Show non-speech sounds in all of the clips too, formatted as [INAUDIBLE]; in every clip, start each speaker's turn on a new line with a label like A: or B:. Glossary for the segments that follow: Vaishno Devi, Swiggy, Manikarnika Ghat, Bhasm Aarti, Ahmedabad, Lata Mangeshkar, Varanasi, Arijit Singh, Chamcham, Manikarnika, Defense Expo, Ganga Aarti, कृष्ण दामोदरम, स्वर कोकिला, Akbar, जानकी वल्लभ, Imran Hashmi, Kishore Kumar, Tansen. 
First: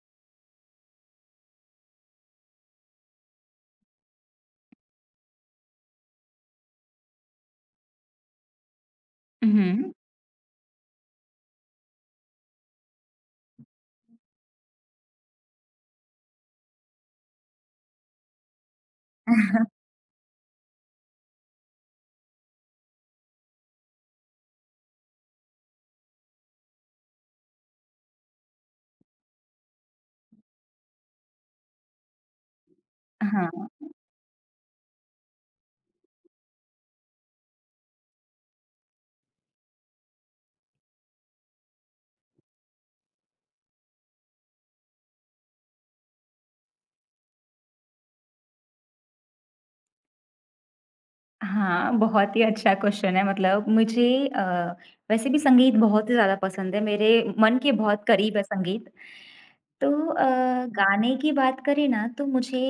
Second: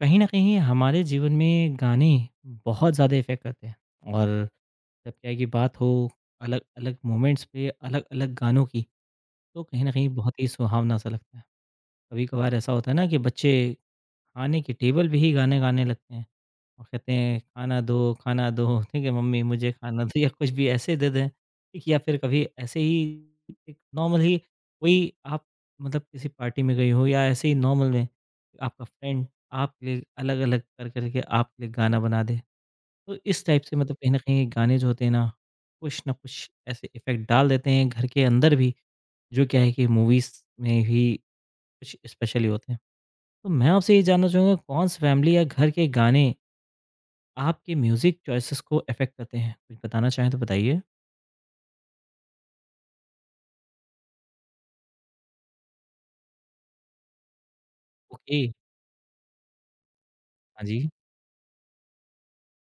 A: कहीं न कहीं हमारे जीवन में गाने बहुत ज़्यादा इफ़ेक्ट करते हैं और जब क्या है कि बात हो अलग-अलग मोमेंट्स पे अलग-अलग गानों की, तो कहीं न
B: हुँ।
A: कहीं बहुत ही सुहावना-सा लगता है। कभी-कभार ऐसा होता है ना कि बच्चे खाने की टेबल पे ही गाने गाने लगते हैं और कहते हैं खाना दो, ठीक है मम्मी मुझे
B: [LAUGHS]
A: खाना दो या कुछ भी ऐसे दे दें, ठीक या फिर कभी ऐसे ही एक नॉर्मल ही कोई आप मतलब किसी पार्टी में गई हो या ऐसे ही नॉर्मल में आपका फ्रेंड आपके लिए अलग-अलग कर करके आपके लिए गाना बना दे। तो इस टाइप
B: हाँ,
A: से मतलब कहीं न कहीं गाने जो होते हैं ना, कुछ न कुछ ऐसे इफ़ेक्ट डाल देते हैं घर के अंदर भी, जो क्या है कि मूवीज़ में ही कुछ स्पेशल ही होते हैं। तो मैं आपसे ये जानना चाहूँगा कौन से फैमिली या घर के गाने आपके म्यूज़िक चॉइसेस को अफ़ेक्ट करते हैं? कुछ बताना चाहें तो बताइए?
B: हाँ, बहुत ही अच्छा क्वेश्चन है मतलब मुझे वैसे भी संगीत बहुत ही ज़्यादा पसंद है, मेरे मन के बहुत करीब
A: ओके,
B: है संगीत। तो अ,
A: हाँ जी,
B: गाने की बात करें ना तो मुझे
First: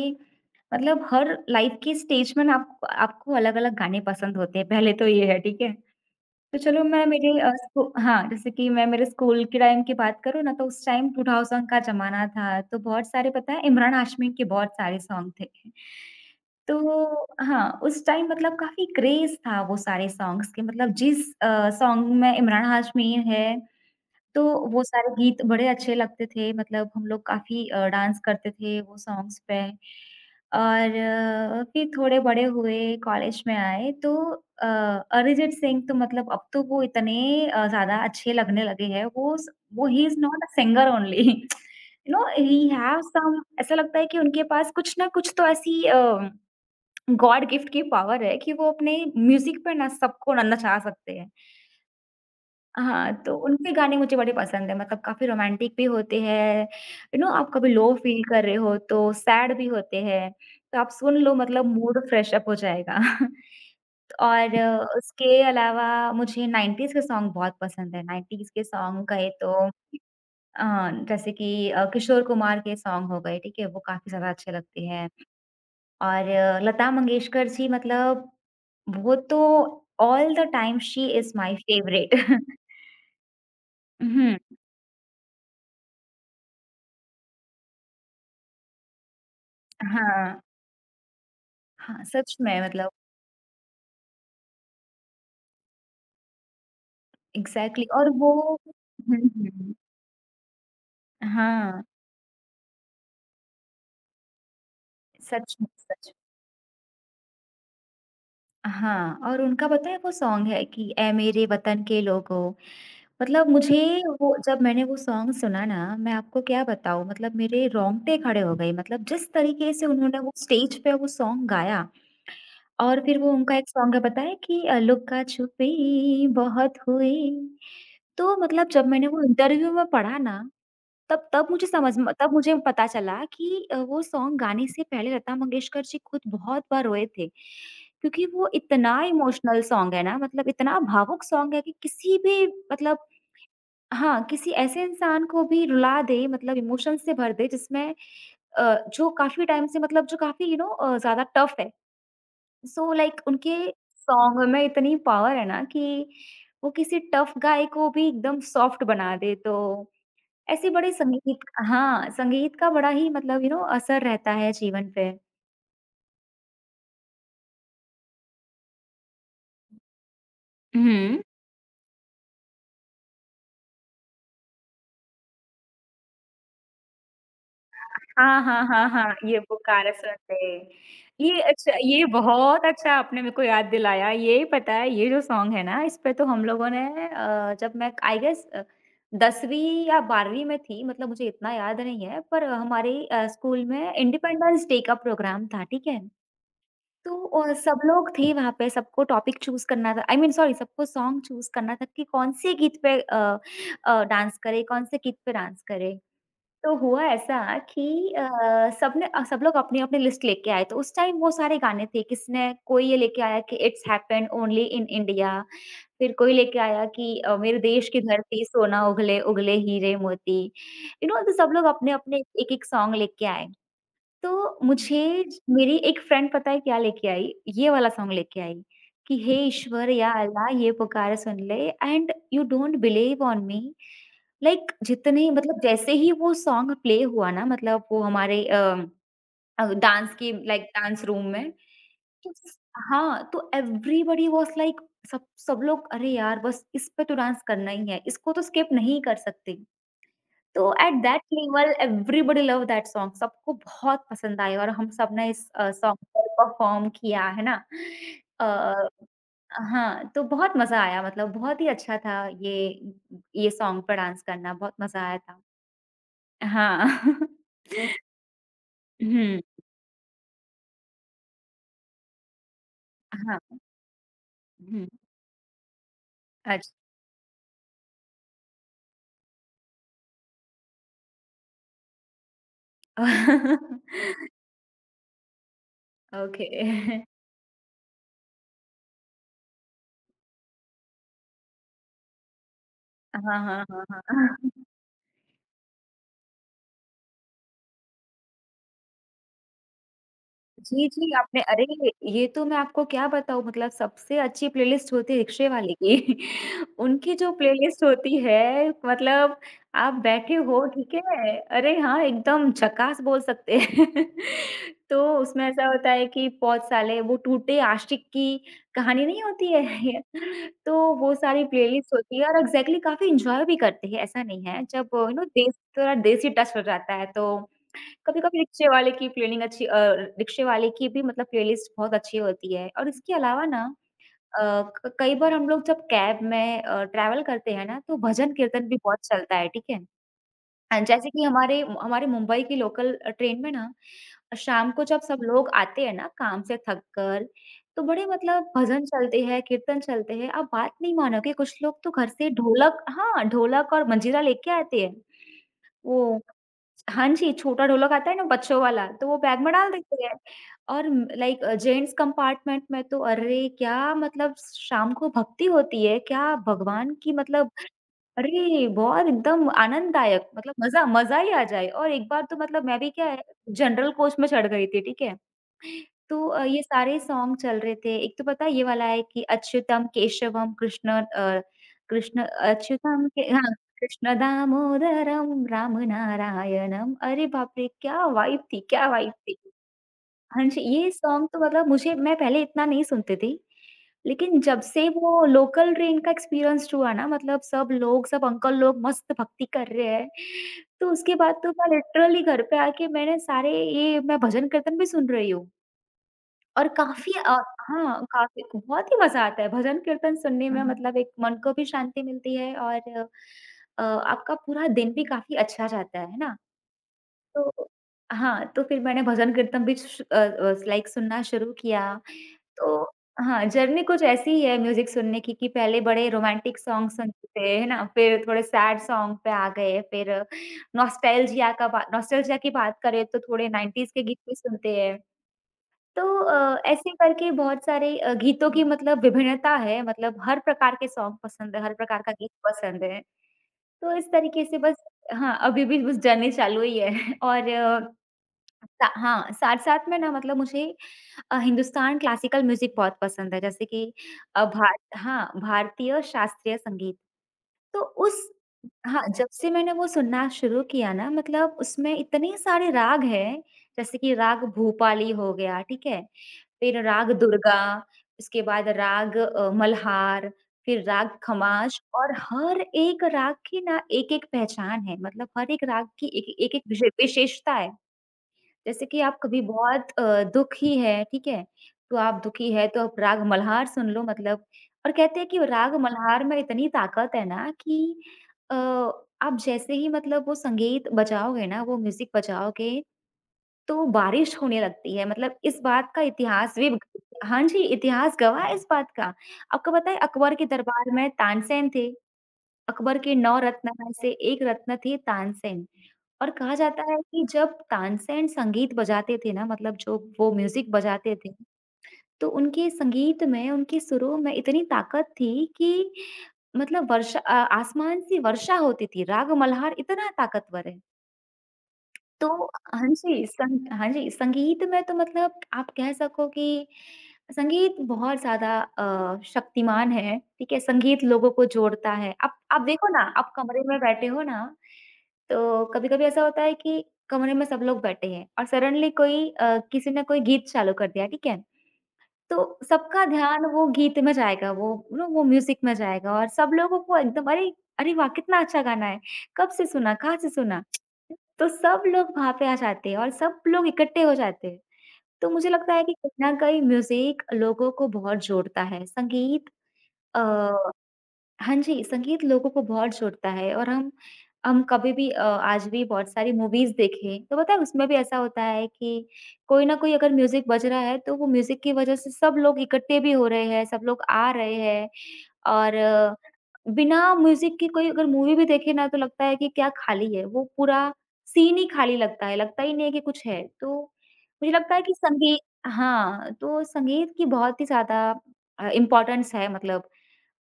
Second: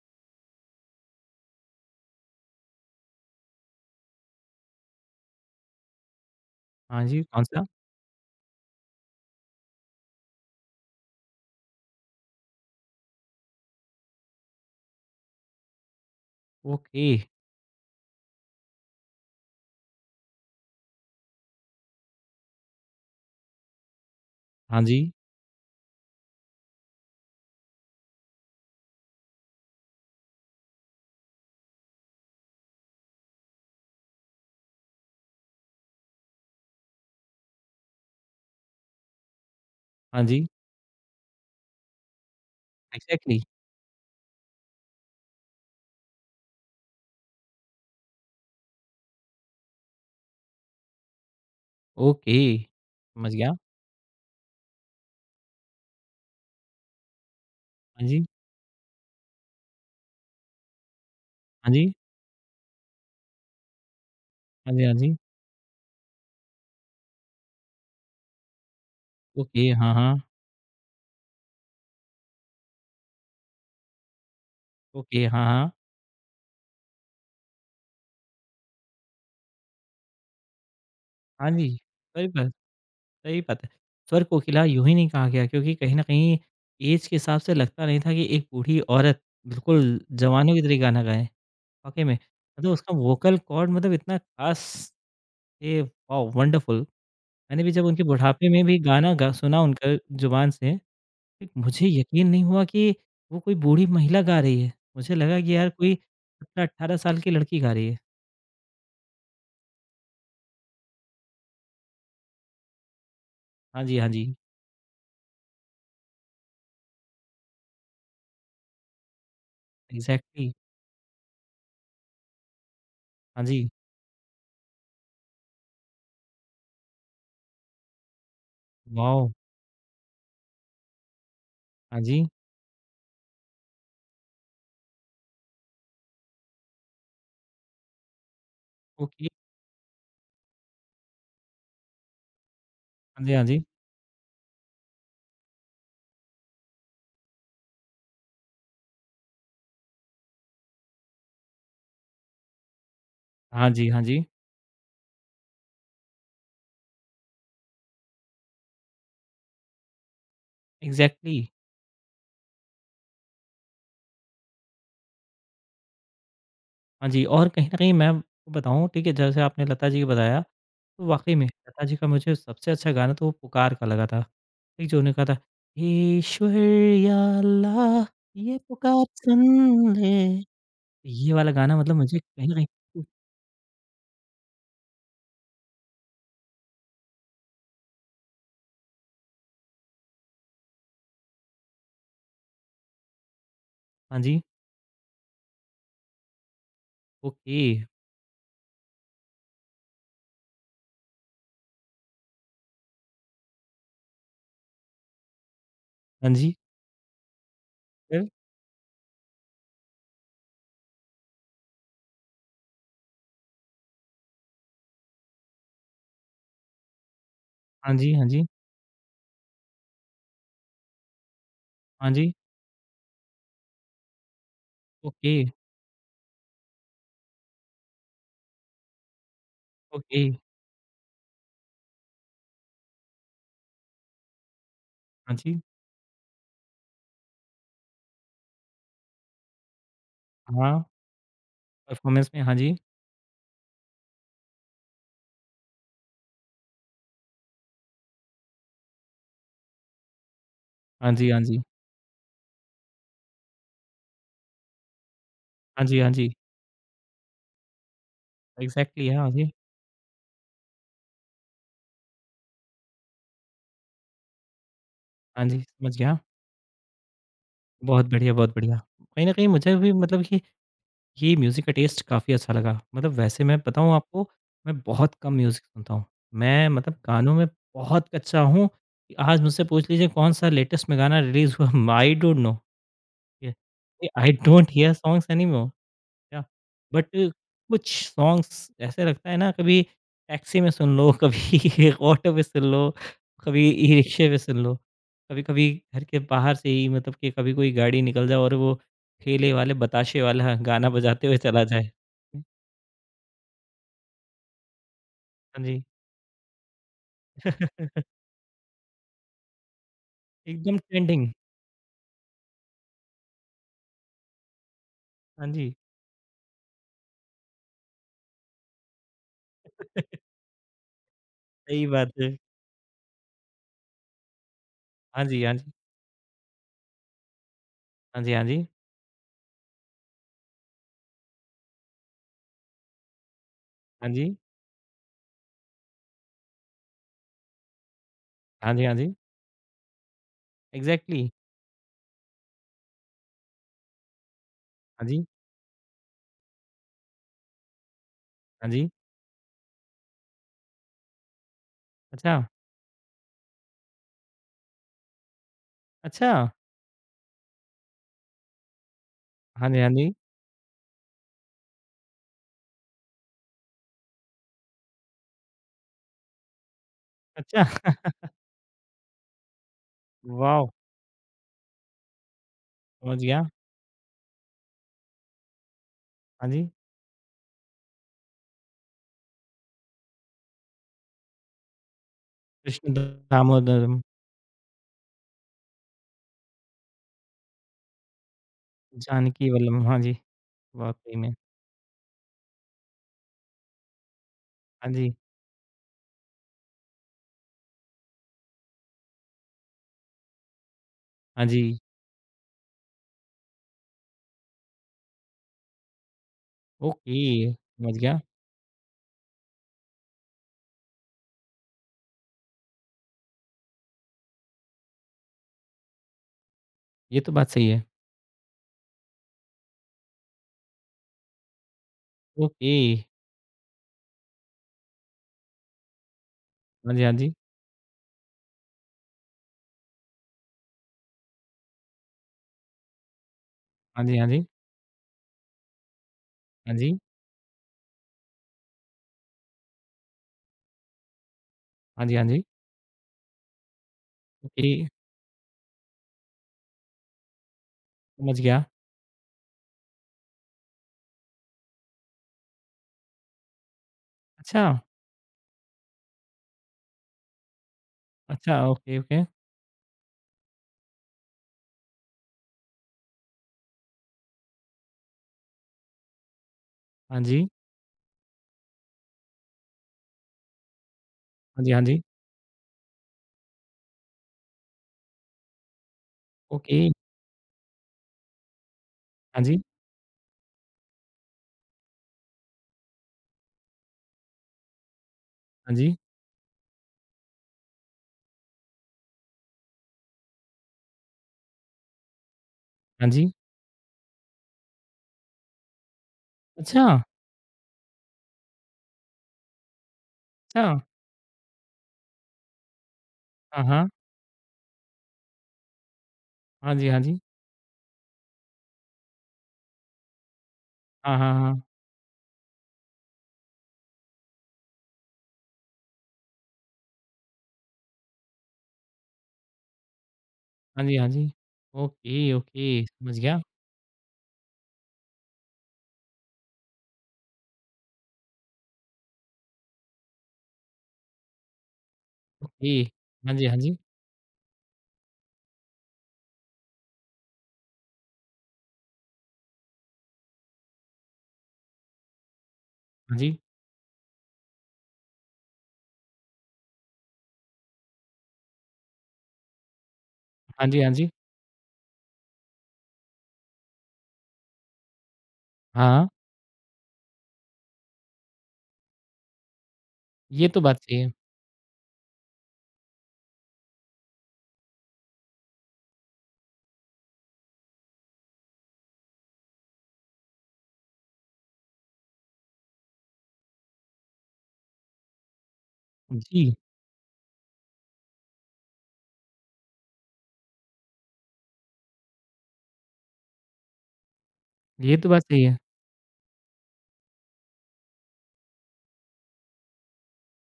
B: मतलब हर लाइफ़ के स्टेज में ना आप आपको अलग-अलग गाने पसंद होते हैं, पहले तो ये है, ठीक है? तो चलो
A: हाँ
B: मैं
A: जी,
B: मेरे अ,
A: कौन-सा?
B: स्कू हाँ, जैसे कि मैं मेरे स्कूल के टाइम की बात करूँ ना तो उस टाइम 2000 का ज़माना था, तो बहुत सारे पता है इमरान हाशमी के बहुत सारे सॉन्ग थे।
A: ओके,
B: तो हाँ, उस टाइम मतलब काफ़ी क्रेज़ था वो सारे सॉन्ग्स के मतलब जिस सॉन्ग में इमरान हाशमी है, तो
A: हाँ
B: वो
A: जी,
B: सारे गीत बड़े अच्छे लगते थे मतलब हम लोग काफ़ी डांस करते थे वो सॉन्ग्स पे। और फिर थोड़े बड़े हुए, कॉलेज में आए तो अ, अरिजीत सिंह तो मतलब अब तो वो इतने ज़्यादा अच्छे लगने लगे हैं, वो ही इज़
A: हाँ
B: नॉट
A: जी,
B: uh singer only you know he have
A: exactly,
B: some [LAUGHS] ऐसा लगता है कि उनके पास कुछ ना कुछ तो ऐसी गॉड गिफ्ट की पावर है कि वो अपने म्यूज़िक पे ना सबको ना नचा सकते हैं।
A: ओके,
B: हाँ,
A: समझ
B: तो
A: गया,
B: उनके गाने मुझे बड़े पसंद हैं मतलब काफ़ी रोमांटिक भी होते हैं, यू नो आप कभी लो
A: हाँ
B: फ़ील
A: जी,
B: कर रहे हो तो सैड भी होते हैं, तो आप सुन लो मतलब
A: हाँ जी,
B: मूड फ्रेश अप हो जाएगा। [LAUGHS] और
A: हाँ जी, हाँ जी,
B: उसके अलावा मुझे 90s के सॉन्ग बहुत पसंद है, 90s के सॉन्ग कहे
A: ओके,
B: तो
A: हाँ, हाँ,
B: जैसे कि किशोर कुमार के सॉन्ग हो गए, ठीक है? वो काफ़ी ज़्यादा अच्छे लगते हैं
A: ओके, हाँ, हाँ,
B: और लता मंगेशकर जी मतलब वो तो all the time she is
A: हाँ
B: माय
A: जी,
B: फेवरेट।
A: सही बात
B: [LAUGHS]
A: सही बात है। स्वर
B: हुँ,
A: कोकिला यूँ ही नहीं कहा गया क्योंकि कहीं न कहीं ऐज के हिसाब से लगता नहीं था कि एक बूढ़ी औरत बिल्कुल
B: हाँ,
A: जवानों की तरह गाना गाएँ। वाक़ई
B: हाँ,
A: में,
B: सच में
A: मतलब
B: मतलब
A: उसका वोकल कॉर्ड मतलब इतना ख़ास थे, वाओ! वंडरफुल। मैंने भी
B: एग्ज़ैक्टली
A: जब उनके
B: और वो
A: बुढ़ापे में भी गाना
B: हुँ,
A: गा सुना
B: हुँ,
A: उनका जुबान से, फिर
B: हाँ,
A: मुझे यकीन नहीं हुआ कि वो कोई बूढ़ी महिला गा रही है। मुझे लगा कि
B: सच में,
A: यार कोई
B: सच में।
A: 17-18 साल की लड़की गा रही है।
B: हाँ, और उनका पता है वो सॉन्ग है कि ऐ मेरे वतन के लोगों मतलब मुझे
A: हाँ जी, हाँ जी,
B: वो जब मैंने वो सॉन्ग सुना ना, मैं आपको क्या बताऊँ मतलब मेरे रोंगटे खड़े हो गए मतलब जिस तरीके से उन्होंने वो
A: एग्ज़ैक्टली।
B: स्टेज पे वो सॉन्ग गाया और फिर वो
A: हाँ
B: उनका
A: जी,
B: एक सॉन्ग है पता है कि लुका-छुपी बहुत हुई। तो मतलब जब मैंने वो
A: वाओ!
B: इंटरव्यू में पढ़ा ना, तब तब मुझे समझ
A: हाँ
B: में
A: जी,
B: तब मुझे पता चला कि वो सॉन्ग गाने से पहले लता मंगेशकर जी खुद बहुत बार रोए थे। क्योंकि वो इतना
A: ओके।
B: इमोशनल सॉन्ग है ना, मतलब इतना भावुक सॉन्ग है कि किसी भी मतलब
A: हाँ जी, हाँ जी।
B: हाँ, किसी ऐसे इंसान को भी रुला दे मतलब इमोशंस से भर दे जिसमें जो काफ़ी टाइम से मतलब जो काफ़ी यू नो ज़्यादा टफ है। उनके
A: हाँ जी, हाँ जी,
B: सॉन्ग में इतनी पावर है ना कि वो किसी टफ गाय को भी एकदम सॉफ्ट बना दे तो ऐसे बड़े
A: एग्ज़ैक्टली।
B: संगीत हाँ, संगीत का बड़ा ही मतलब यू नो असर रहता है जीवन पे।
A: हाँ जी और कहीं न कहीं मैं आपको बताऊँ ठीक है, जैसे आपने लता जी का बताया तो
B: हुँ।
A: वाक़ई में लता जी का मुझे सबसे अच्छा गाना तो वो पुकार का लगा था। एक जो उन्होंने कहा था, ईश्वर या अल्लाह
B: हाँ,
A: ये
B: हाँ, हाँ,
A: पुकार
B: हाँ, ये पुकारा
A: सुन
B: सुनते।
A: ले। ये
B: ये
A: वाला
B: अच्छा
A: गाना मतलब
B: ये
A: मुझे कहीं न
B: बहुत अच्छा
A: कहीं
B: आपने मेरे को याद दिलाया। ये पता है ये जो सॉन्ग है ना, इस पे तो हम लोगों ने जब मैं आई गेस 10वीं या 12वीं में थी मतलब मुझे इतना याद नहीं है, पर हमारे स्कूल में
A: हाँ जी,
B: इंडिपेंडेंस डे का प्रोग्राम था, ठीक है? तो और
A: ओके,
B: सब लोग थे वहाँ पे, सबको टॉपिक चूज़ करना था आई मीन सॉरी सबको सॉन्ग चूज़ करना था कि कौन से गीत पे अ अ, डांस करें, कौन से गीत पे डांस करें।
A: हाँ जी,
B: तो हुआ ऐसा कि अ,
A: फिर?
B: सब लोग अपनी-अपनी लिस्ट लेके आए थे। उस टाइम बहुत सारे गाने थे, किसने कोई ये लेके आया कि it's happened only in India, फिर कोई लेके आया कि मेरे देश
A: हाँ
B: की
A: जी, हाँ जी,
B: धरती सोना उगले उगले हीरे मोती, यू नो तो सब लोग
A: हाँ
B: अपने-अपने
A: जी,
B: एक-एक सॉन्ग लेके आए। तो मुझे
A: ओके,
B: ज मेरी एक फ्रेंड पता है क्या लेके आई? ये वाला सॉन्ग लेके आई कि हे ईश्वर या
A: ओके,
B: अल्लाह ये पुकार सुन ले and you don't believe on me जितने
A: हाँ जी,
B: मतलब जैसे ही वो सॉन्ग प्ले हुआ ना मतलब वो हमारे अ अ, डांस के
A: हाँ,
B: डांस रूम में
A: परफ़ॉर्मेंस
B: तो
A: में हाँ जी,
B: हाँ, तो एवरीबॉडी वाज़ लाइक सब सब लोग अरे यार बस इस पे तो डांस करना ही है, इसको तो स्किप नहीं कर सकते। तो एट
A: हाँ
B: दैट
A: जी, हाँ जी,
B: level everybody love that song सबको बहुत पसंद आया और हम सबने इस
A: हाँ जी,
B: सॉन्ग
A: हाँ जी,
B: पर परफॉर्म किया, है ना? अ,
A: एग्ज़ैक्टली हाँ जी,
B: हाँ, तो बहुत मज़ा आया मतलब बहुत ही अच्छा था ये सॉन्ग पर डांस करना, बहुत मज़ा आया था।
A: हाँ जी, समझ गया।
B: हाँ। [LAUGHS]
A: बहुत बढ़िया, बहुत बढ़िया। कहीं न
B: हुँ,
A: कहीं मुझे भी मतलब कि ये म्यूज़िक का टेस्ट काफ़ी अच्छा लगा। मतलब
B: हाँ,
A: वैसे मैं बताऊँ आपको, मैं
B: हुँ,
A: बहुत कम म्यूज़िक सुनता हूँ। मैं
B: अच्छा।
A: मतलब गानों में बहुत कच्चा हूँ कि आज मुझसे पूछ लीजिए कौन-सा लेटेस्ट में गाना रिलीज़ हुआ [LAUGHS] आई डोंट नो। ये
B: [LAUGHS]
A: I don't hear songs anymore क्या
B: ओके।
A: बट
B: [LAUGHS]
A: कुछ सॉन्ग्स ऐसे लगता है ना कभी टैक्सी में सुन लो कभी [LAUGHS] ऑटो में सुन लो
B: हाँ, हाँ,
A: कभी
B: हाँ,
A: ई रिक्शे में
B: हाँ।
A: सुन
B: [LAUGHS]
A: लो कभी कभी घर के बाहर से ही मतलब कि कभी कोई गाड़ी निकल जाए और वो ठेले वाले बताशे वाला
B: जी,
A: गाना
B: जी,
A: बजाते हुए
B: आपने
A: चला
B: अरे!
A: जाए
B: ये तो मैं आपको क्या बताऊँ मतलब सबसे अच्छी प्लेलिस्ट होती है रिक्शे
A: हाँ
B: वाले
A: जी
B: की। उनकी जो प्लेलिस्ट होती
A: [LAUGHS]
B: है मतलब आप बैठे हो
A: एकदम
B: ठीक
A: ट्रेंडिंग
B: है, अरे हाँ, एकदम झकास बोल सकते हैं। [LAUGHS] तो उसमें
A: हाँ
B: ऐसा
A: जी
B: होता है कि बहुत साले वो टूटे आशिक की कहानी नहीं होती है, [LAUGHS] तो वो सारी
A: सही
B: प्लेलिस्ट
A: बात
B: होती है
A: है
B: और एग्ज़ैक्टली काफ़ी एन्जॉय भी करते हैं, ऐसा नहीं है। जब यू नो
A: हाँ जी
B: देश
A: हाँ जी
B: थोड़ा देसी टच हो जाता है तो
A: हाँ जी
B: कभी-कभी
A: हाँ जी
B: रिक्शे वाले की भी मतलब प्लेलिस्ट बहुत अच्छी होती है और इसके अलावा ना
A: हाँ जी
B: अ, क कई बार हम लोग जब कैब में ट्रैवल करते हैं ना, तो भजन-कीर्तन
A: हाँ
B: भी
A: जी हाँ
B: बहुत
A: जी
B: चलता है, ठीक है। जैसे कि
A: एग्जैक्टली
B: हमारे हमारे मुंबई की लोकल ट्रेन में ना, शाम को जब
A: हाँ
B: सब
A: जी
B: लोग आते हैं ना काम से थक कर, तो बड़े मतलब
A: हाँ
B: भजन
A: जी
B: चलते हैं, कीर्तन चलते हैं। आप बात नहीं मानोगे कुछ लोग तो घर से
A: अच्छा
B: ढोलक और मंजीरा लेके आते हैं। वो
A: अच्छा
B: हाँ जी, छोटा ढोलक आता है ना बच्चों वाला, तो वो बैग में
A: हाँ
B: डाल
A: जी हाँ
B: देते
A: जी
B: हैं और लाइक जेंट्स कंपार्टमेंट में तो अरे क्या मतलब शाम को भक्ति होती है, क्या भगवान की मतलब
A: अच्छा [LAUGHS]
B: अरे! बहुत एकदम आनंददायक मतलब
A: वाह
B: मज़ा मज़ा ही आ जाए और एक बार तो मतलब मैं भी क्या
A: समझ
B: है
A: गया
B: जनरल कोच में चढ़ गई थी, ठीक है? तो
A: हाँ
B: ये
A: जी,
B: सारे सॉन्ग चल रहे थे। एक तो पता है ये वाला है कि अच्युतम केशवम कृष्ण अ, कृष्ण
A: कृष्ण
B: अच्युतम के हाँ,
A: दामोदरम,
B: कृष्ण दामोदरम राम नारायणम। अरे बाप रे! क्या वाइब थी, क्या वाइब थी।
A: जानकी वल्लभ हाँ जी,
B: हाँ जी, ये
A: वाक़ई
B: सॉन्ग
A: में।
B: तो मतलब मुझे मैं पहले इतना नहीं सुनती थी। लेकिन जब से
A: हाँ जी,
B: वो लोकल ट्रेन का एक्सपीरियंस हुआ ना मतलब सब लोग, सब अंकल लोग मस्त भक्ति कर रहे हैं। तो उसके बाद
A: हाँ
B: तो मैं
A: जी,
B: लिटरली घर पे आके मैंने सारे ये मैं भजन कीर्तन भी सुन रही हूँ। और
A: ओके, समझ
B: हाँ,
A: गया।
B: काफ़ी बहुत ही मज़ा आता है भजन कीर्तन सुनने में हुँ। मतलब एक मन को भी शांति मिलती है और आपका पूरा दिन भी काफ़ी अच्छा जाता है ना?
A: ये तो बात सही
B: तो
A: है।
B: हाँ, तो फिर मैंने भजन कीर्तन भी श अ अ, लाइक सुनना शुरू किया।
A: ओके,
B: तो हाँ, जर्नी कुछ ऐसी ही है म्यूज़िक सुनने की कि पहले बड़े रोमांटिक सॉन्ग
A: हाँ जी, हाँ
B: सुनते
A: जी,
B: थे, है ना? फिर थोड़े सैड सॉन्ग पे आ गए, फिर नॉस्टैल्जिया का बा नॉस्टैल्जिया की बात करें तो थोड़े 90s के
A: हाँ जी,
B: गीत
A: हाँ
B: भी
A: जी,
B: सुनते हैं। तो
A: हाँ
B: ऐसे
A: जी,
B: करके बहुत सारे गीतों की मतलब विभिन्नता है, मतलब हर प्रकार के सॉन्ग पसंद है, हर प्रकार
A: हाँ
B: का
A: जी, हाँ
B: गीत
A: जी,
B: पसंद है। तो इस तरीके से
A: ओके,
B: बस हाँ, अभी भी बस जर्नी चालू ही है [LAUGHS] और
A: समझ गया।
B: साथ-साथ में ना मतलब मुझे हिंदुस्तान क्लासिकल म्यूज़िक बहुत पसंद है, जैसे कि
A: अच्छा,
B: भारतीय शास्त्रीय संगीत। तो उस
A: अच्छा, ओके,
B: हाँ,
A: ओके,
B: जब से मैंने वो सुनना शुरू किया ना मतलब उसमें इतने सारे राग हैं, जैसे कि राग भूपाली हो गया, ठीक है? फिर राग
A: हाँ जी,
B: दुर्गा, उसके बाद राग मल्हार, फिर राग
A: हाँ जी,
B: खमाज
A: हाँ जी,
B: और हर एक राग की ना एक-एक पहचान है, मतलब हर एक राग की एक एक-एक विशे
A: ओके,
B: विशेषता है। जैसे कि आप कभी
A: हाँ जी,
B: बहुत अ, दुखी है, ठीक है? तो आप दुखी है तो आप राग मल्हार सुन लो मतलब और कहते हैं कि
A: हाँ
B: राग
A: जी,
B: मल्हार में इतनी ताकत है ना कि अ, आप जैसे ही मतलब वो संगीत बजाओगे ना, वो म्यूज़िक बजाओगे
A: हाँ जी,
B: तो बारिश होने लगती है मतलब इस बात का इतिहास भी
A: अच्छा,
B: हाँ जी, इतिहास गवाह है इस बात का। आपको पता है अकबर के
A: अच्छा,
B: दरबार में तानसेन थे। अकबर के 9
A: हाँ,
B: रत्न
A: हाँ,
B: में से एक रत्न थे तानसेन और कहा
A: हाँ
B: जाता
A: जी,
B: है
A: हाँ जी,
B: कि जब तानसेन संगीत बजाते थे ना मतलब जो वो म्यूज़िक बजाते
A: हाँ,
B: थे,
A: हाँ, हाँ,
B: तो उनके संगीत में, उनके सुरों में इतनी ताकत थी कि मतलब वर्षा अ, आसमान से वर्षा होती थी। राग मल्हार इतना ताकतवर है।
A: हाँ जी, हाँ जी,
B: तो
A: ओके, ओके, समझ गया,
B: हाँ जी, संगीत में तो मतलब आप कह सको कि संगीत बहुत ज़्यादा शक्तिमान है, ठीक है? संगीत लोगों को जोड़ता है। आप
A: ओके,
B: देखो ना, आप
A: हाँ जी, हाँ
B: कमरे
A: जी,
B: में बैठे हो ना, तो कभी-कभी ऐसा होता है कि कमरे में सब लोग बैठे हैं और सडनली किसी ने कोई गीत चालू कर दिया, ठीक है? तो सबका
A: हाँ जी,
B: ध्यान वो गीत में जाएगा, वो यू नो वो म्यूज़िक में जाएगा और सब लोगों को एकदम अरे, अरे वाह! कितना अच्छा गाना है। कब से सुना, कहाँ से सुना?
A: हाँ जी, हाँ जी,
B: तो सब लोग वहाँ पे आ जाते हैं और सब लोग इकट्ठे हो जाते हैं। तो मुझे लगता है कि
A: हाँ।
B: कहीं न कहीं म्यूज़िक लोगों को बहुत जोड़ता है। संगीत
A: ये तो
B: अ
A: बात सही है।
B: हाँ जी, संगीत लोगों को बहुत जोड़ता है और हम कभी भी आज भी बहुत सारी मूवीज़ देखें, तो पता है उसमें भी ऐसा होता है कि कोई न कोई अगर म्यूज़िक बज रहा है, तो वो म्यूज़िक की वज़ह से सब लोग इकट्ठे भी हो रहे हैं, सब लोग आ रहे हैं और
A: जी,
B: बिना म्यूज़िक की कोई अगर मूवी भी देखे ना, तो लगता है कि क्या खाली है, वो पूरा सीन ही खाली लगता है, लगता ही नहीं है कि कुछ है। तो मुझे लगता है कि
A: ये तो बात
B: संगीत
A: सही है।
B: हाँ, तो संगीत की बहुत ही ज़्यादा इम्पोर्टेंस है मतलब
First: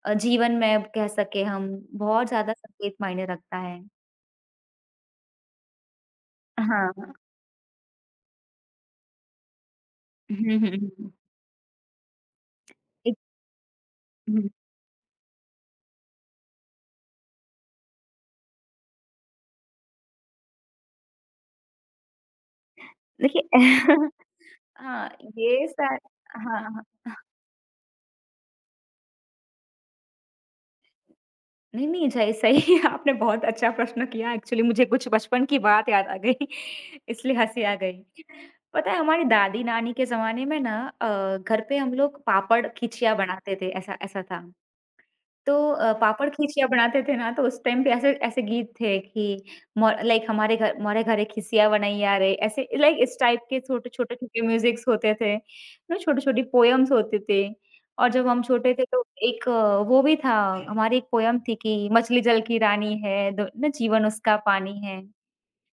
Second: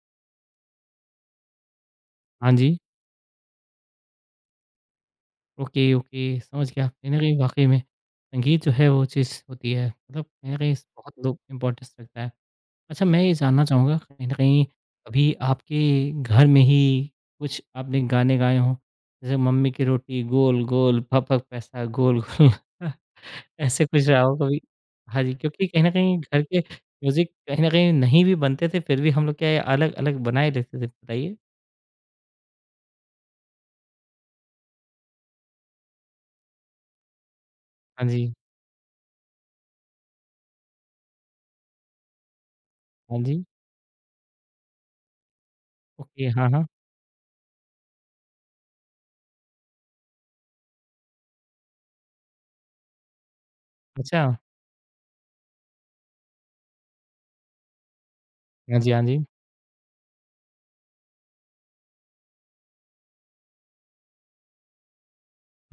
B: जीवन में कह सके हम, बहुत
A: हाँ
B: ज़्यादा
A: जी,
B: संगीत मायने रखता है।
A: ओके, ओके, समझ गया। कहीं
B: हाँ।
A: न कहीं वाक़ई में संगीत जो है वो चीज़ होती है, मतलब कहीं न
B: हुँ, हुँ,
A: कहीं इस
B: हुँ।
A: बहुत लोग इम्पोर्टेंस रखता है। अच्छा
B: एक
A: मैं ये जानना चाहूँगा कहीं न
B: हुँ,
A: कहीं कभी आपके घर में ही कुछ आपने गाने गाए हों? जैसे मम्मी की रोटी गोल, गोल, भपक पैसा गोल, गोल [LAUGHS]
B: देखिए
A: ऐसे कुछ
B: [LAUGHS]
A: रहा हो कभी?
B: हाँ,
A: हाँ जी, क्योंकि
B: ये
A: कहीं न
B: सार
A: कहीं घर के
B: हाँ, हाँ।
A: म्यूज़िक कहीं न कहीं नहीं भी बनते थे, फिर भी हम लोग क्या है अलग-अलग बनाए रहते थे, बताइए?
B: नहीं, नहीं, सही सही [LAUGHS] आपने बहुत अच्छा प्रश्न किया। एक्चुअली मुझे कुछ बचपन की बात याद आ गई, [LAUGHS] इसलिए हँसी आ गई।
A: हाँ जी,
B: पता है हमारी दादी-नानी के ज़माने में ना घर पे हम लोग पापड़ खिचिया
A: हाँ जी।
B: बनाते थे, ऐसा ऐसा था। तो पापड़
A: ओके, हाँ, हाँ।
B: खिचिया बनाते थे ना, तो उस टाइम पे ऐसे ऐसे गीत थे कि मो लाइक हमारे घर मोरे घरे खिसिया बनैया रे, ऐसे लाइक इस टाइप के छोटे, छोटे,
A: अच्छा,
B: छोटे म्यूज़िक्स होते थे, ना छोटी-छोटी पोएम्स होते थे। और जब हम छोटे
A: हाँ
B: थे
A: जी, हाँ
B: तो
A: जी।
B: एक वो भी था, हमारी एक पोएम थी कि मछली जल की रानी है, द ना जीवन उसका पानी है।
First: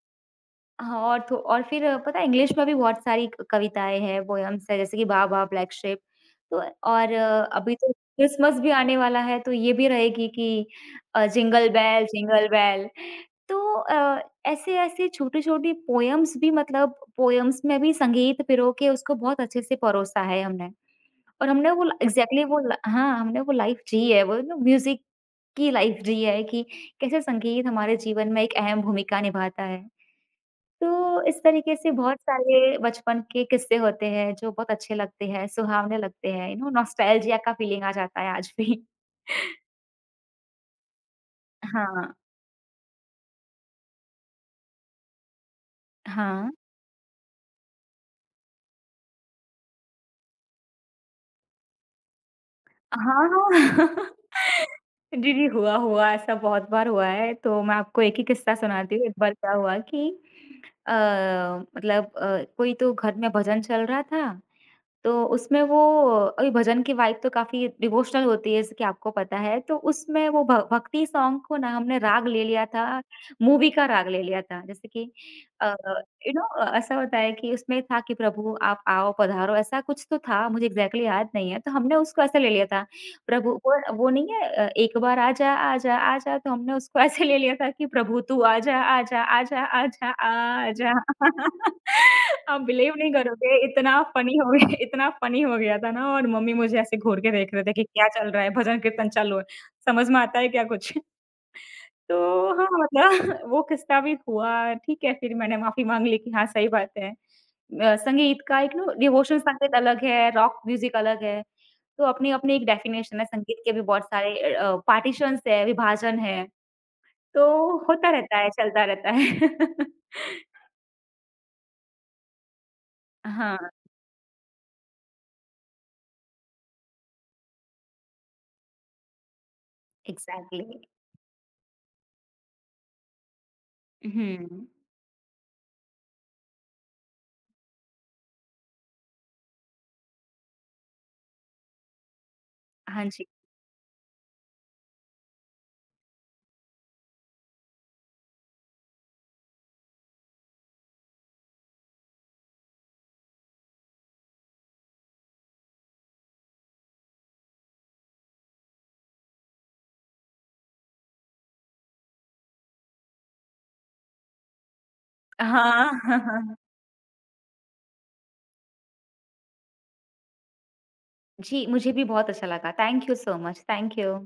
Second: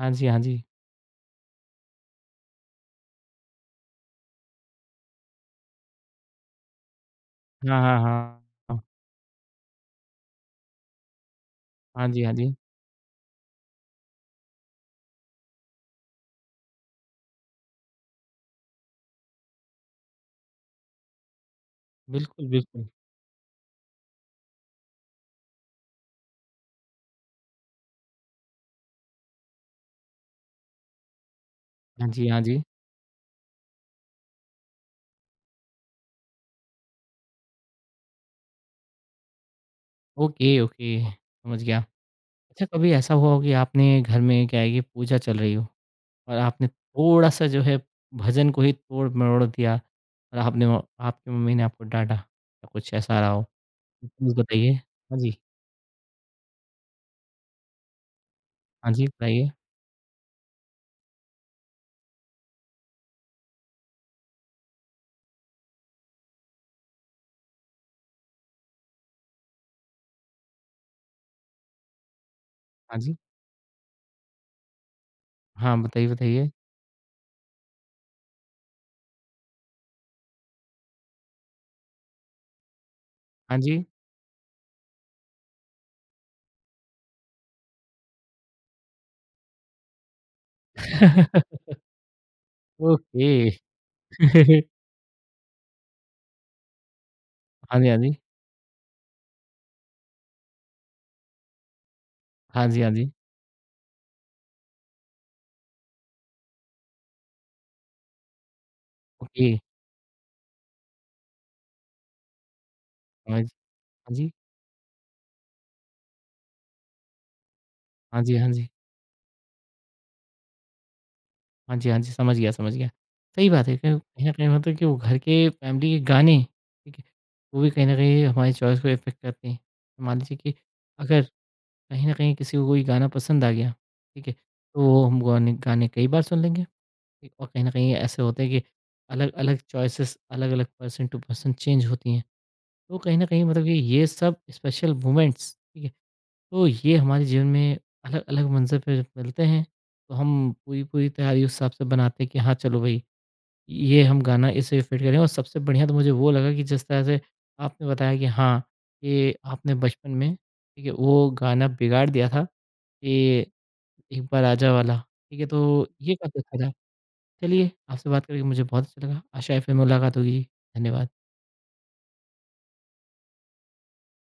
A: हाँ जी, हाँ जी।
B: हाँ, और तो और फिर पता है इंग्लिश में भी बहुत सारी क कविताएँ हैं, पोएम्स हैं जैसे कि वाह वाह ब्लैक शिप तो और अभी
A: हाँ,
B: तो
A: हाँ, हाँ।
B: क्रिसमस भी
A: हाँ
B: आने वाला है तो ये भी रहेगी कि
A: हाँ जी, हाँ
B: जिंगल
A: जी।
B: बेल तो ऐसे-ऐसे छोटी-छोटी पोएम्स भी मतलब पोएम्स में भी संगीत पिरो के उसको बहुत अच्छे से परोसा है हमने। और हमने वो एग्ज़ैक्टली
A: बिल्कुल,
B: वो ल
A: बिल्कुल।
B: हाँ, हमने वो लाइफ़ जी है, वो ना म्यूज़िक की लाइफ़ जी है कि कैसे संगीत हमारे जीवन में एक अहम भूमिका निभाता है। तो इस तरीके से
A: हाँ
B: बहुत
A: जी, हाँ जी।
B: सारे बचपन के किस्से होते हैं जो बहुत अच्छे लगते हैं, सुहावने लगते हैं, यू नो नॉस्टैल्जिया का फीलिंग आ जाता है आज भी। [LAUGHS]
A: ओके, ओके, समझ गया।
B: हाँ,
A: अच्छा कभी ऐसा हुआ हो कि आपने घर में क्या है कि पूजा चल रही हो और
B: हाँ।
A: आपने थोड़ा-सा जो है भजन को ही तोड़-मरोड़ दिया और आपने वो आपकी मम्मी ने आपको डाँटा या कुछ ऐसा
B: हाँ,
A: रहा हो?
B: हाँ। [LAUGHS]
A: प्लीज़ बताइए। हाँ
B: जी,
A: जी,
B: जी, हुआ, हुआ ऐसा बहुत बार हुआ है, तो मैं आपको एक ही किस्सा
A: हाँ
B: सुनाती
A: जी,
B: हूँ। एक बार
A: बताइए।
B: क्या हुआ कि अ, मतलब कोई तो घर में भजन चल रहा था तो उसमें वो अभी भजन की वाइब तो काफ़ी डिवोशनल होती है जैसे कि आपको पता है, तो उसमें वो भ भक्ति सॉन्ग को ना हमने राग ले लिया
A: हाँ
B: था,
A: जी।
B: मूवी का राग ले लिया था। जैसे कि अ,
A: हाँ, बताइए,
B: यू नो
A: बताइए।
B: ऐसा होता है कि उसमें था कि प्रभु आप आओ पधारो ऐसा कुछ तो था, मुझे एग्ज़ैक्टली याद नहीं है, तो हमने उसको ऐसा ले लिया था। प्रभु
A: हाँ
B: वो
A: जी।
B: वो नहीं है एक बार आजा आजा आजा तो हमने उसको ऐसे ले लिया था कि प्रभु तू आजा आजा आजा आजा आजा
A: [LAUGHS]
B: [LAUGHS] आप बिलीव नहीं
A: ओके।
B: करोगे इतना फनी हो
A: [LAUGHS]
B: गया इतना फनी हो गया था ना और मम्मी मुझे ऐसे घूर के देख रहे थे
A: हाँ
B: कि
A: जी, हाँ
B: क्या
A: जी।
B: चल रहा है भजन कीर्तन चालू है। समझ में आता है क्या कुछ? तो
A: हाँ
B: हाँ,
A: जी, हाँ
B: मतलब
A: जी।
B: [LAUGHS] वो किस्सा भी हुआ, ठीक है, फिर मैंने माफ़ी माँग ली कि हाँ, सही बात है। संगीत का एक ना डिवोशनल
A: ओके।
B: संगीत अलग है, रॉक म्यूज़िक अलग है, तो अपनी-अपनी एक डेफ़िनेशन है,
A: हाँ जी,
B: संगीत के भी बहुत
A: हाँ जी।
B: सारे पार्टीशन्स है, विभाजन है, तो होता
A: हाँ जी,
B: रहता
A: हाँ
B: है,
A: जी।
B: चलता रहता है। [LAUGHS]
A: हाँ जी, हाँ जी, समझ गया, समझ गया। सही
B: हाँ,
A: बात है कहीं कहीं न कहीं मतलब कि वो घर के फैमिली के गाने, ठीक है, वो भी कहीं न कहीं हमारी चॉइस को इफ़ेक्ट करते हैं। तो मान लीजिए कि
B: एग्ज़ैक्टली।
A: अगर कहीं न कहीं किसी को कोई गाना पसंद आ गया, ठीक है,
B: हुँ।
A: तो वो हम गाने गाने कई बार सुन लेंगे ठीक और कहीं न कहीं ऐसे होते हैं कि अलग-अलग चॉइसेस अलग-अलग पर्सन टू पर्सन चेंज होती हैं। तो
B: हाँ
A: कहीं न
B: जी।
A: कहीं मतलब कि ये सब स्पेशल मोमेंट्स ठीक है, तो ये हमारे जीवन में अलग अलग मंज़र पे जब मिलते हैं तो हम पूरी पूरी तैयारी उस हिसाब से बनाते हैं कि हाँ चलो भाई ये हम गाना इसे फिट करें और सबसे बढ़िया तो मुझे वो लगा कि जिस तरह से आपने बताया कि हाँ कि आपने बचपन में ठीक है वो गाना बिगाड़ दिया था कि एक बार आजा वाला ठीक है तो ये काफ़ी
B: हाँ।
A: अच्छा था।
B: [LAUGHS]
A: चलिए आपसे बात करके मुझे बहुत अच्छा लगा आशा है फिर मुलाकात होगी धन्यवाद।
B: जी, मुझे भी बहुत अच्छा लगा। Thank you so much, thank you.